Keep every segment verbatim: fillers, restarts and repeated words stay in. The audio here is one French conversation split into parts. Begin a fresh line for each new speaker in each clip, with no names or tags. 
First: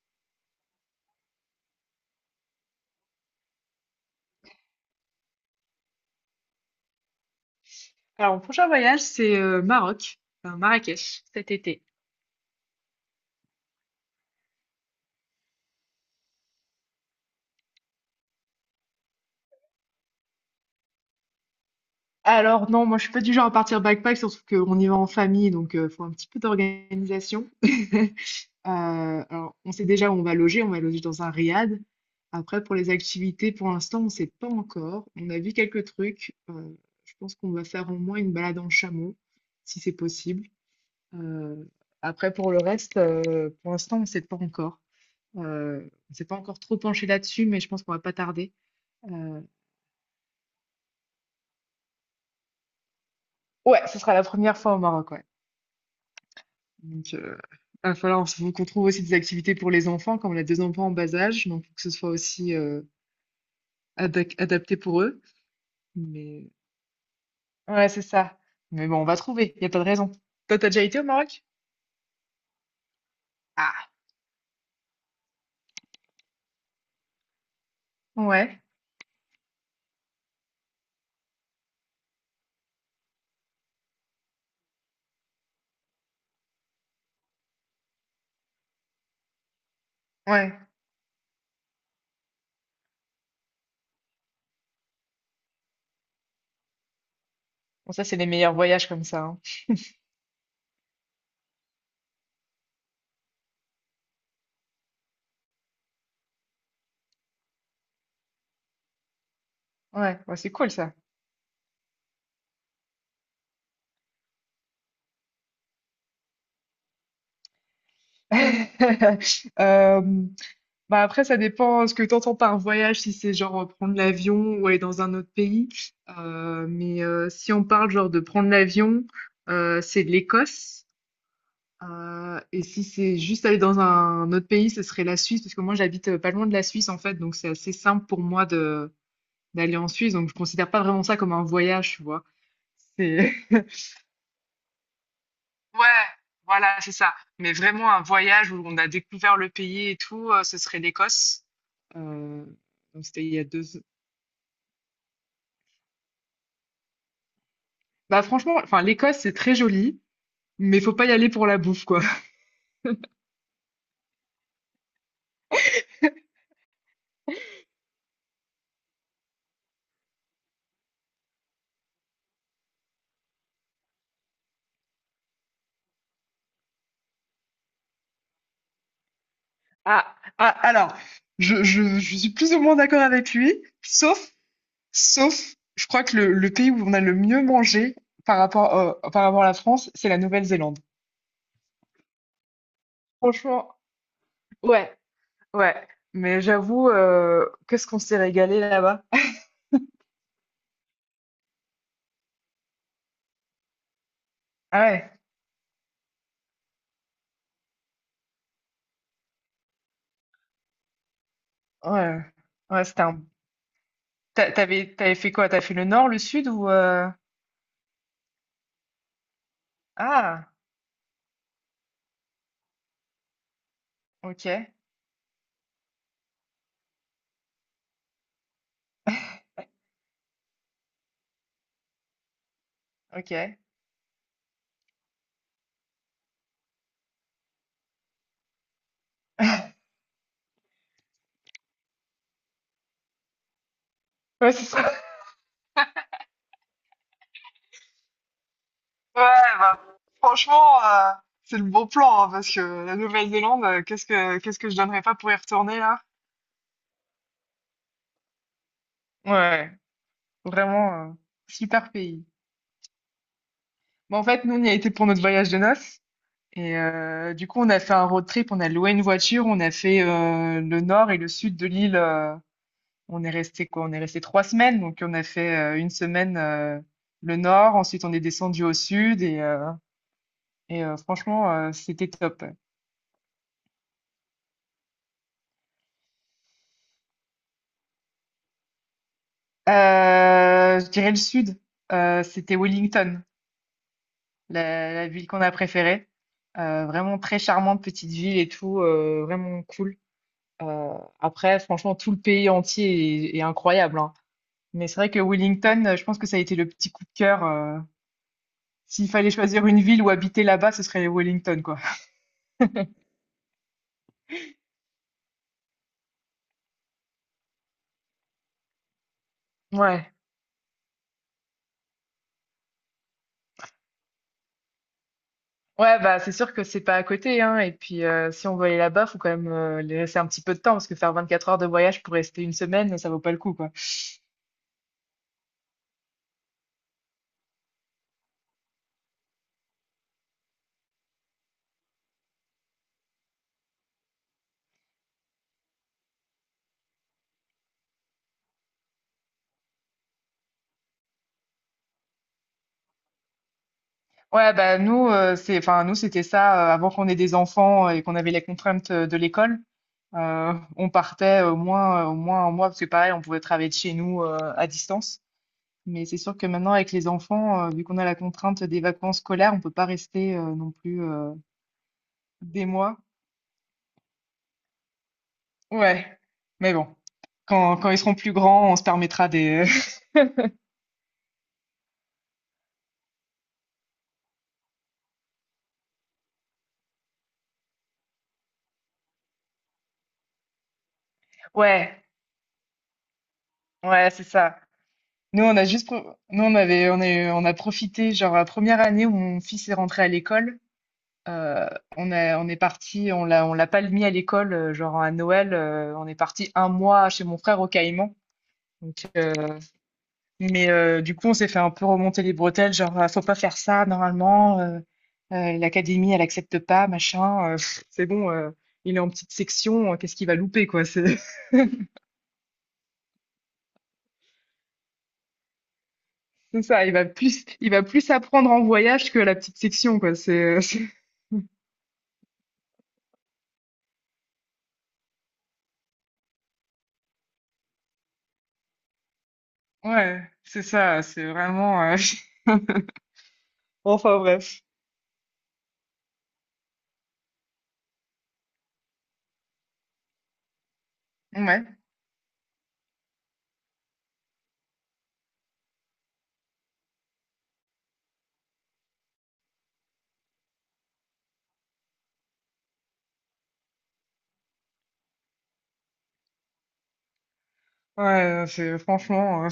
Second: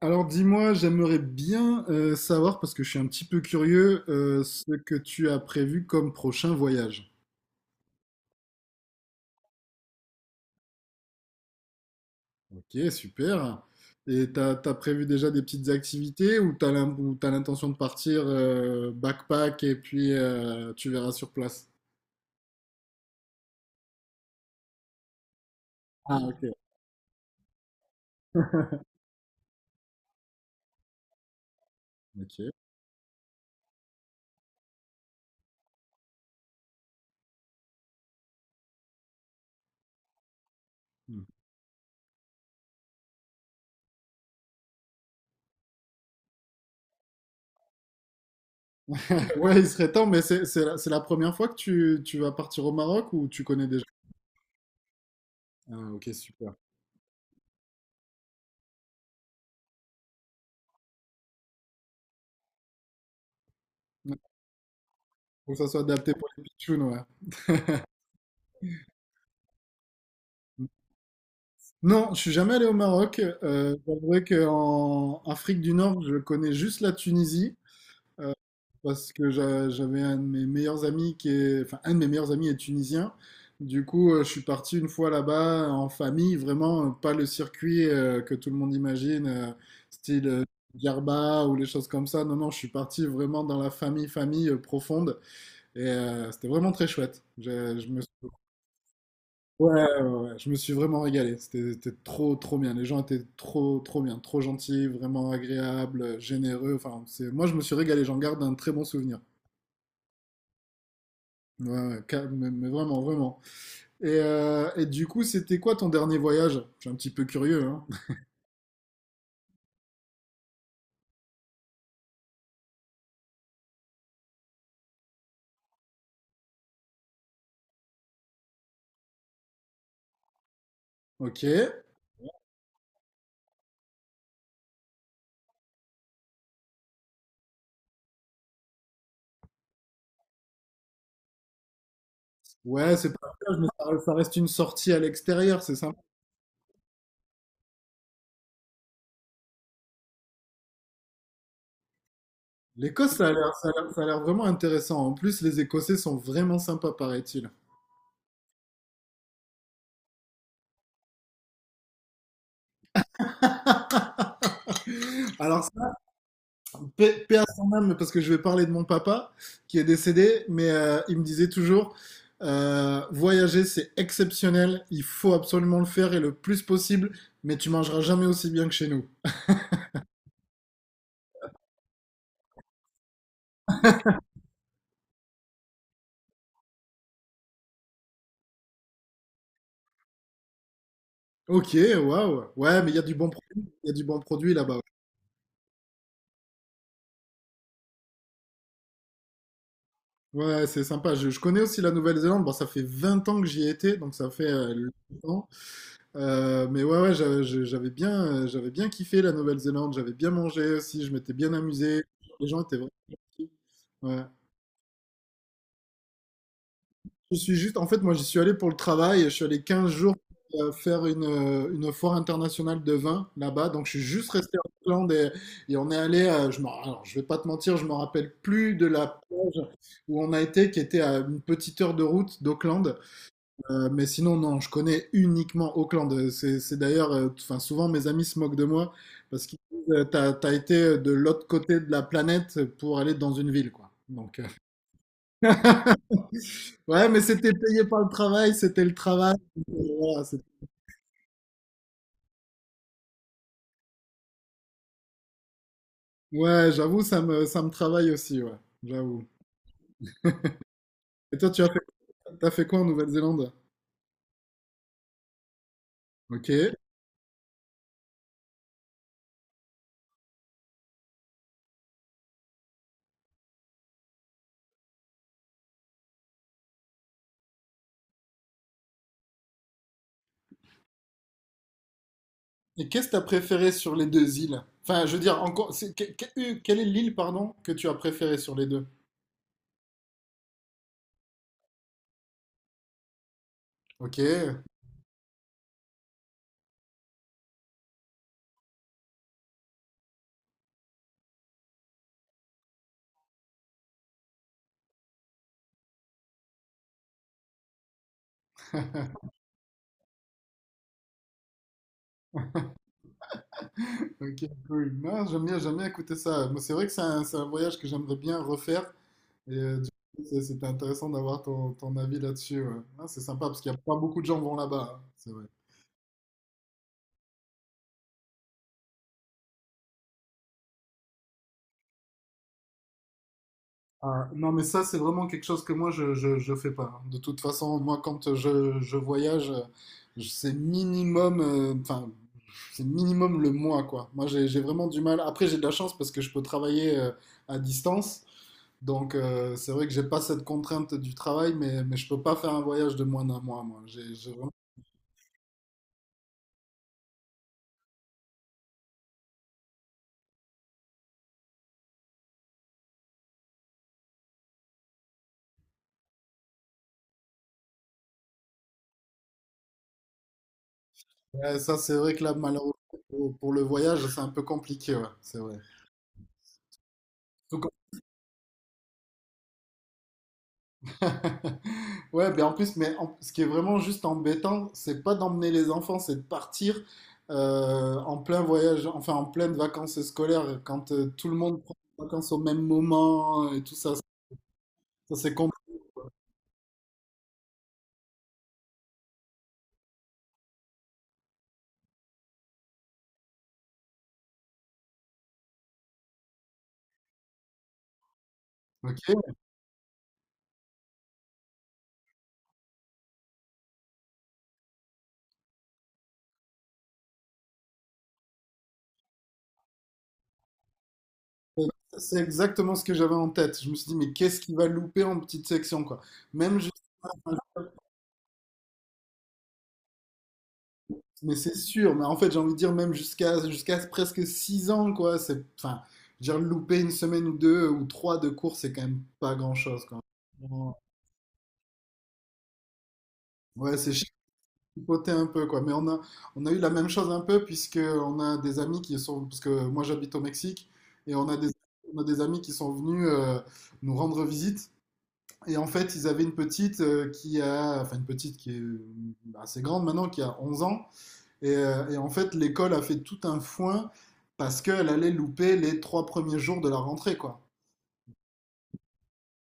Alors dis-moi, j'aimerais bien euh, savoir, parce que je suis un petit peu curieux, euh, ce que tu as prévu comme prochain voyage.
Alors, mon prochain voyage, c'est euh, Maroc, enfin, Marrakech, cet été.
Ok, super. Et t'as, t'as prévu déjà des petites activités ou t'as l'im- ou t'as l'intention de partir euh, backpack et puis euh, tu verras sur place?
Alors, non, moi, je suis pas du genre à partir backpack, surtout qu'on y va en famille, donc il faut un
Ah,
petit peu
ok.
d'organisation. Euh, alors, on sait déjà où on va loger, on va loger dans un riad.
Ok.
Après, pour les activités, pour l'instant, on sait pas encore. On a vu quelques trucs. Euh, je pense qu'on va faire au moins une balade en chameau, si c'est possible.
Hmm.
Euh, Après, pour le reste, euh, pour l'instant, on sait pas encore. Euh, on s'est pas encore trop penché là-dessus, mais je pense qu'on va pas tarder. Heu,
Ouais, il serait temps, mais c'est c'est la, c'est la première fois que tu, tu vas partir au Maroc ou tu connais déjà?
ouais, ce sera la première fois au Maroc, ouais.
Ah, ok, super.
Donc euh, il va falloir s qu'on trouve aussi des activités pour les enfants, comme on a deux enfants en bas âge, donc faut que ce soit aussi, heu, adac adapté pour eux.
Faut que ça soit adapté pour les
Mais
pitchounes, ouais.
ouais, c'est ça. Mais bon, on va trouver, il y a pas de raison. Toi, t'as déjà été au Maroc?
Non, je suis jamais allé au Maroc. Euh,
Ah!
j'avouerai qu'en Afrique du Nord, je connais juste la Tunisie
Ouais,
parce que j'a- j'avais un de mes meilleurs amis qui est, enfin, un de mes meilleurs amis est tunisien. Du coup, euh, je suis parti une fois là-bas en famille, vraiment euh, pas le circuit euh, que tout le monde imagine, euh, style euh,
ouais.
Djerba ou les choses comme ça. Non, non, je suis parti vraiment dans la famille, famille euh, profonde et euh, c'était vraiment très chouette. Je, je
Bon
me…
ça, c'est les meilleurs voyages comme ça, hein.
Ouais, ouais, ouais, je me suis vraiment régalé. C'était c'était trop, trop bien. Les gens étaient trop, trop bien, trop gentils, vraiment agréables, généreux. Enfin, c'est, moi, je me suis régalé. J'en garde un très bon souvenir.
Ouais, bah, c'est cool ça.
Ouais, ouais, ca- mais, mais vraiment, vraiment. Et, euh, et du coup, c'était quoi ton dernier voyage? Je suis un petit peu curieux, hein.
Hem Bah après, ça dépend euh, ce que tu entends par voyage, si c'est genre euh, prendre l'avion ou aller dans un autre pays. Euh, mais euh, si on parle genre de prendre l'avion, euh, c'est de l'Écosse.
Ok.
Euh, et si c'est juste aller dans un autre pays, ce serait la Suisse, parce que moi j'habite euh, pas loin de la Suisse en fait, donc c'est assez simple pour moi de d'aller en Suisse, donc je considère pas vraiment ça comme un voyage, tu vois.
Ouais, c'est pas un
C'est
voyage, mais ça ça reste une sortie à l'extérieur, c'est
Ouais,
sympa.
voilà, c'est ça. Mais vraiment un voyage où on a découvert le pays et tout, euh, ce serait l'Écosse. Euh, donc
L'Écosse,
c'était
ça a
il y a
l'air,
deux,
ça a l'air- ça a l'air vraiment intéressant. En plus, les Écossais sont vraiment sympas, paraît-il.
Bah franchement, enfin l'Écosse c'est très joli, mais faut pas y aller pour la bouffe quoi.
Alors, paix paix à son âme, parce que je vais parler de mon papa qui est décédé, mais euh, il me disait toujours, euh, voyager c'est exceptionnel, il faut absolument le faire et le plus possible, mais tu mangeras jamais aussi bien que chez nous.
Ah, ah, alors, je, je, je suis plus ou moins d'accord avec lui, sauf, sauf, je crois que le, le pays où on a le mieux mangé par rapport, euh, par rapport à la France, c'est la Nouvelle-Zélande.
Ok, waouh, ouais, mais il y a du bon produit,
Franchement,
il y a du bon produit là-bas.
ouais, ouais. Mais j'avoue, euh, qu'est-ce qu'on s'est régalé là-bas?
Ouais, ouais, c'est sympa. Je, je connais aussi la Nouvelle-Zélande. Bon, ça fait vingt ans que j'y ai été, donc ça fait euh,
Ah ouais,
longtemps. Euh, mais ouais, ouais, j'a- je- j'avais bien, euh, j'avais bien kiffé la Nouvelle-Zélande. J'avais bien mangé aussi. Je m'étais bien amusé.
ouais,
Les gens étaient
ouais,
vraiment
c'était un...
gentils. Ouais.
T'a- T'avais, t'avais fait quoi? T'as fait le nord, le sud ou... euh,
Je suis juste, en fait, moi, j'y suis allé pour le travail. Je suis allé quinze jours
Ah,
euh, faire une, euh, une foire internationale de vin là-bas. Donc, je suis juste
ok,
resté en Irlande et, et on est allé, euh, je m'en- alors, je vais pas te mentir, je me rappelle plus de la plage où on a été, qui était à une petite heure de route d'Auckland.
ok.
Euh, mais sinon, non, je connais uniquement Auckland. Euh, C'est c'est d'ailleurs, euh, enfin, souvent mes amis se moquent de moi parce qu'ils disent, euh, t'as, t'as été de l'autre côté de la planète pour aller dans une ville, quoi. Donc, euh,
Ouais, c'est ça.
ouais, mais c'était payé par le travail, c'était le
Ouais,
travail.
bah,
Voilà, c'était-
franchement, euh, c'est le bon plan, hein, parce que la Nouvelle-Zélande, euh, qu'est-ce que qu'est-ce que je donnerais pas pour y retourner là?
ouais, j'avoue, ça me, ça me travaille aussi, ouais, j'avoue.
Ouais, vraiment euh,
Et toi, tu as fait,
super pays.
t'as fait quoi en Nouvelle-Zélande?
Bon, en fait, nous, on y a été pour notre voyage de noces.
Ok.
Et euh, du coup, on a fait un road trip, on a loué une voiture, on a fait euh, le nord et le sud de l'île. Euh, on est resté quoi? On est resté trois semaines, donc on a fait euh, une semaine euh, le nord, ensuite on est descendu au sud et, euh, et euh, franchement, euh, c'était top.
Et qu'est-ce que t'as préféré sur les deux îles? Enfin, je veux dire, encore, c'est- que- que- euh, quelle est l'île, pardon, que tu as préférée sur les deux?
Euh, je dirais le sud. Euh, c'était Wellington,
Ok.
la, la ville qu'on a préférée. Euh, vraiment très charmante petite ville et tout, euh, vraiment cool. Euh, Après, franchement, tout le pays entier est, est incroyable, hein. Mais c'est vrai que Wellington, euh, je pense que ça a été le petit coup de cœur. euh. S'il fallait choisir une ville où habiter là-bas, ce serait Wellington, quoi.
Ok, cool. Non, j'aime bien, j'aime bien écouter ça. Moi, c'est vrai que c'est un, c'est un voyage que j'aimerais bien refaire. Et euh, du
Ouais.
coup, c'est- c'était intéressant d'avoir ton, ton avis là-dessus. Ouais. Ah, c'est sympa parce qu'il n'y a pas beaucoup de gens vont là-bas, hein. C'est vrai.
Ouais, bah c'est sûr que c'est pas à côté, hein. Et puis euh, si on veut aller là-bas, faut quand même euh, laisser un petit peu de temps parce que faire vingt-quatre heures de voyage pour rester une semaine, ça vaut pas le coup, quoi.
Ah, non, mais ça, c'est vraiment quelque chose que moi, je, je, je fais pas. De toute façon, moi, quand je, je voyage, euh, je- c'est minimum, euh, enfin, c'est minimum le mois, quoi. Moi, j'ai, j'ai vraiment du mal. Après, j'ai de la chance parce que je peux travailler euh, à distance. Donc, euh, c'est vrai que j'ai pas cette contrainte du travail, mais, mais je peux pas faire un voyage de moins d'un mois, moi. J'ai, j'ai vraiment—
Ouais, bah nous, euh, c'est, enfin nous c'était ça euh, avant qu'on ait des enfants euh, et qu'on avait les contraintes euh, de l'école. Euh, on partait au moins, euh, au moins un mois parce que pareil, on pouvait travailler de chez nous euh, à distance. Mais c'est sûr que maintenant avec les enfants, euh, vu qu'on a la contrainte des vacances scolaires, on peut pas rester euh, non plus euh,
Ouais, ça, c'est vrai que là,
des
malheureusement,
mois.
pour, pour le voyage, c'est un peu compliqué, ouais, c'est vrai.
Ouais, mais bon, quand quand ils seront plus grands, on se permettra des.
Ouais, ben en plus, mais en- ce qui est vraiment juste embêtant, c'est pas d'emmener les enfants, c'est de partir euh, en plein voyage, enfin en pleine vacances scolaires, quand euh, tout le monde prend
Ouais,
des vacances au même moment et tout ça. Ça,
ouais, c'est ça.
c'est
Nous, on a
compliqué.
juste, pro- nous on avait, on est, on a profité genre la première année où mon fils est rentré à l'école. Heu, on est on est partis, on l'a on l'a pas mis à l'école, heu, genre à Noël, heu, on est parti un mois chez mon frère au Caïmans. Donc
Ok.
heu, mais heu, du coup, on s'est fait un peu remonter les bretelles, genre: «Ah, faut pas faire ça normalement, heu heu, l'académie elle accepte pas, machin», heu, c'est bon, heu, il est en petite section, heu, qu'est-ce qu'il va louper, quoi? C'est
euh, C'est exactement ce que j'avais en tête. Je me suis dit, mais qu'est-ce qui va louper en petite section, quoi. Même
c'est
jusqu'à,
ça, il va plus il va plus apprendre en voyage que à la petite section, quoi. C'est, c'est
mais c'est sûr, mais en fait, j'ai envie de dire, même jusqu'à jusqu'à presque six ans, quoi. C'est, enfin, je veux dire, louper une semaine ou deux ou trois de cours, c'est quand même pas grand-chose, quoi.
ouais, c'est ça, c'est vraiment, heu,
Ouais, c'est
enfin bref.
chipoté un peu, quoi. Mais on a, on a eu la même chose un peu, puisque on a des amis qui sont, parce que moi j'habite au Mexique, et on a des,
Ouais.
on a des amis qui sont venus euh, nous rendre visite. Et en fait, ils avaient une petite euh, qui a, enfin une petite qui est bah, assez grande maintenant, qui a onze ans. Et, euh, et en fait, l'école a fait tout un foin parce qu'elle allait louper les trois premiers jours de la rentrée, quoi.
Ouais, euh, c'est franchement. euh,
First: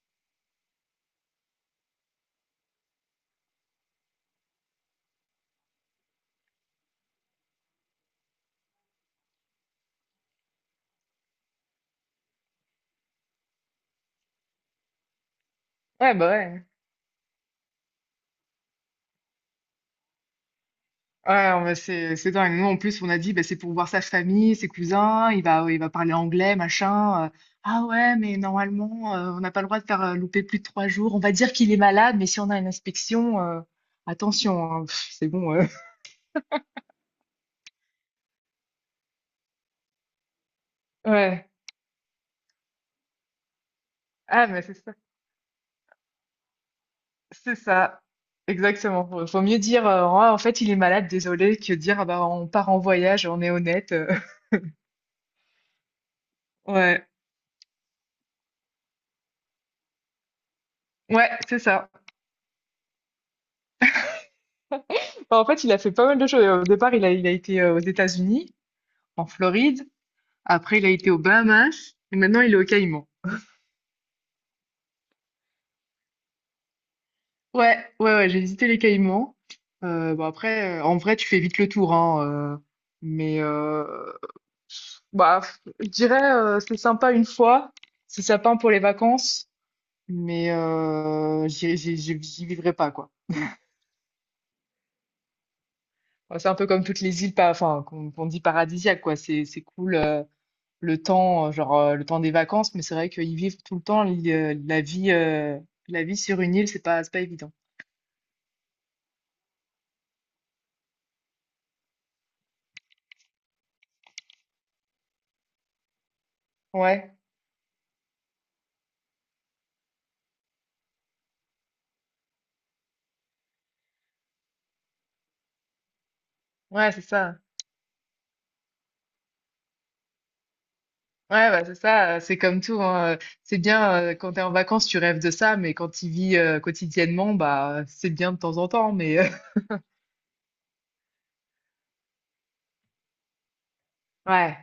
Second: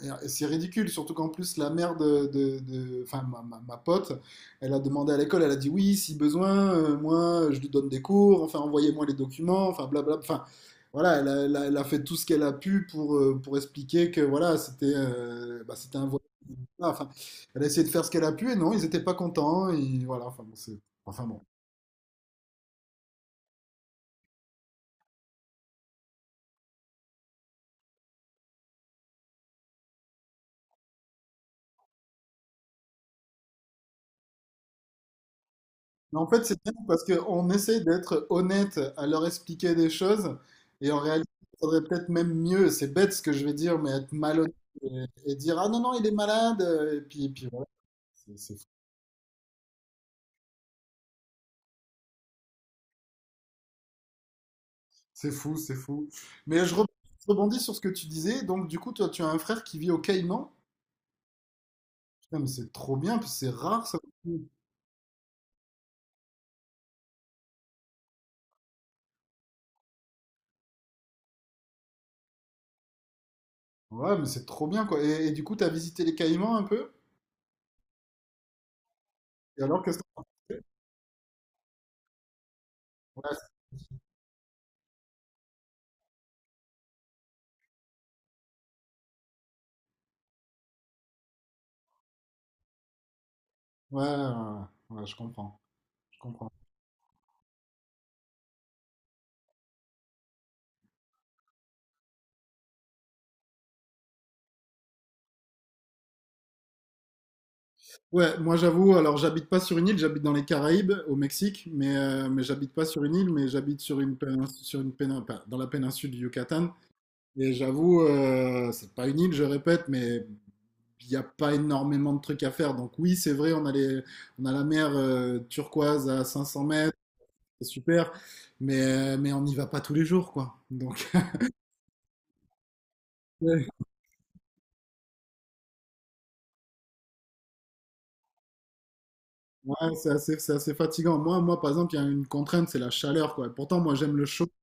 Ouais. Et c'est ridicule, surtout qu'en plus la mère de, de- de- enfin ma, ma- ma pote, elle a demandé à l'école, elle a dit oui, si besoin, euh, moi je lui donne des cours, enfin envoyez-moi les documents, enfin blablabla, enfin voilà, elle a, elle a- elle a fait tout ce qu'elle a pu pour, euh, pour expliquer que voilà, c'était euh, bah, c'était un
Ouais,
voyage.
bah ouais.
Voilà, enfin elle a essayé de faire ce qu'elle a pu et non, ils n'étaient pas contents, et voilà, enfin bon, c'est, enfin bon.
Ouais, on va- c'est c'est dingue. Nous, en plus, on a dit, bah, c'est pour voir sa famille, ses cousins, il va, il va parler anglais, machin. euh. Ah ouais, mais normalement, euh, on n'a pas le droit de faire euh, louper plus de trois jours. On va dire qu'il est malade, mais si on a une inspection, euh, attention, hein, pff, c'est bon. euh.
Mais en fait, c'est bien parce qu'on essaye d'être honnête à leur expliquer des choses et en réalité,
Ouais.
il faudrait peut-être même mieux. C'est bête ce que je vais dire, mais être
Ah,
malhonnête
mais c'est ça.
et, et dire, ah non, non, il est malade. Et puis, et puis
C'est
voilà,
ça.
c'est
Exactement. Faut faut mieux dire, euh, Ah, en fait, il est malade, désolé, que dire, ah, bah, on part en voyage, on est honnête. euh.
c'est fou, c'est fou, c'est fou. Mais je re-
Ouais.
je rebondis sur ce que tu disais. Donc, du coup, toi, tu as un frère qui vit au Caïman.
Ouais, c'est ça.
Putain, mais c'est trop bien, puis c'est rare ça.
Enfin, en fait, il a fait pas mal de choses. Au départ, il a, il a été euh, aux États-Unis, en Floride. Après, il a été aux Bahamas. Et maintenant, il est aux Caïmans.
Ouais, mais c'est trop bien quoi. Et, et du coup, tu as visité les Caïmans un peu?
Ouais, ouais, ouais, j'ai visité les Caïmans.
Et alors, qu'est-ce que
Euh,
t'en
bon,
as pensé?
après, euh, en vrai, tu fais vite le tour, hein. euh, mais euh, bah, f- je dirais, euh, c'est sympa une fois. C'est sympa pour les vacances. Mais euh, j'y j'y- j'y- j'y vivrai pas, quoi.
Ouais, ouais, ouais, ouais, je comprends. Je
Enfin, c'est
comprends.
un peu comme toutes les îles, pas, enfin, qu'on qu'on dit paradisiaques, quoi. C'est c'est cool. Euh, le temps, euh, genre euh, le temps des vacances, mais c'est vrai qu'ils vivent tout le temps li- euh, la vie, euh, la vie sur une île, c'est pas, c'est pas évident.
Ouais, moi j'avoue, alors j'habite pas sur une île, j'habite dans les Caraïbes, au Mexique, mais, euh, mais j'habite pas sur une île, mais j'habite sur une pénin- sur une pénin- pas- dans la péninsule du Yucatan.
Ouais,
Et j'avoue, euh, c'est pas une île, je répète, mais il n'y a pas énormément de trucs à faire. Donc oui, c'est vrai, on a les, on a la mer euh, turquoise à cinq cents
ouais,
mètres,
c'est ça.
c'est super, mais, euh, mais on n'y va pas tous les jours, quoi. Donc
Ouais, bah, c'est ça, euh, c'est comme tout, hein, euh, c'est bien, euh, quand t'es en vacances, tu rêves de ça, mais quand tu vis euh, quotidiennement, bah, c'est bien de temps en temps, mais euh,
ouais, c'est assez, c'est assez fatigant. Moi, moi, par exemple, il y a une contrainte, c'est la chaleur, quoi. Pourtant, moi j'aime le chaud.
ouais,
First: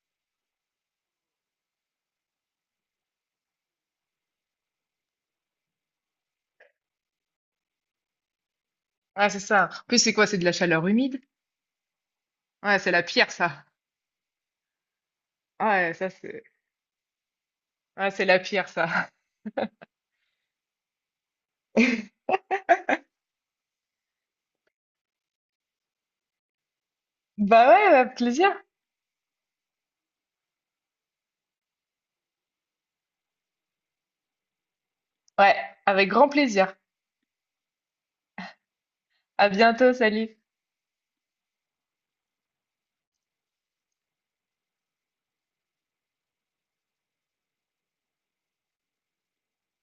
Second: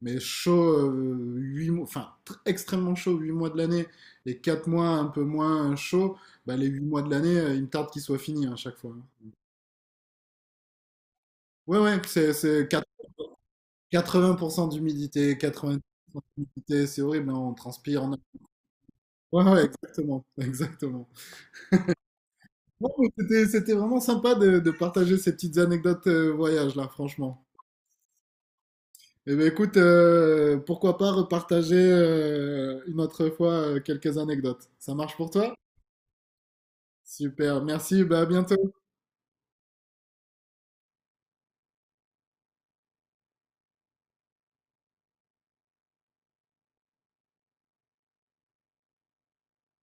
Mais chaud, euh, huit mois, enfin extrêmement chaud huit mois de l'année et quatre mois un peu moins chaud, bah, les huit mois de l'année, euh, il me tarde qu'ils soient finis hein, à chaque fois.
ouais, c'est ça. En plus, c'est quoi? C'est de la chaleur humide?
Ouais, ouais, c'est c'est
Ouais,
quat-
c'est la pire, ça.
quatre-vingts pour cent d'humidité, quatre-vingts
Ouais, ça,
pour cent
c'est,
d'humidité, c'est horrible, hein, on transpire.
ouais,
On… a—
c'est la pire, ça.
Ouais, ouais, exactement, exactement. Bon, mais c'était c'était vraiment sympa de, de partager ces petites anecdotes euh, voyage là, franchement.
Bah ouais, avec plaisir.
Eh ben écoute, euh, pourquoi pas repartager euh, une autre fois euh, quelques anecdotes. Ça marche pour toi?
Ouais, avec grand plaisir.
Super, merci, bah, à bientôt.
À bientôt, salut.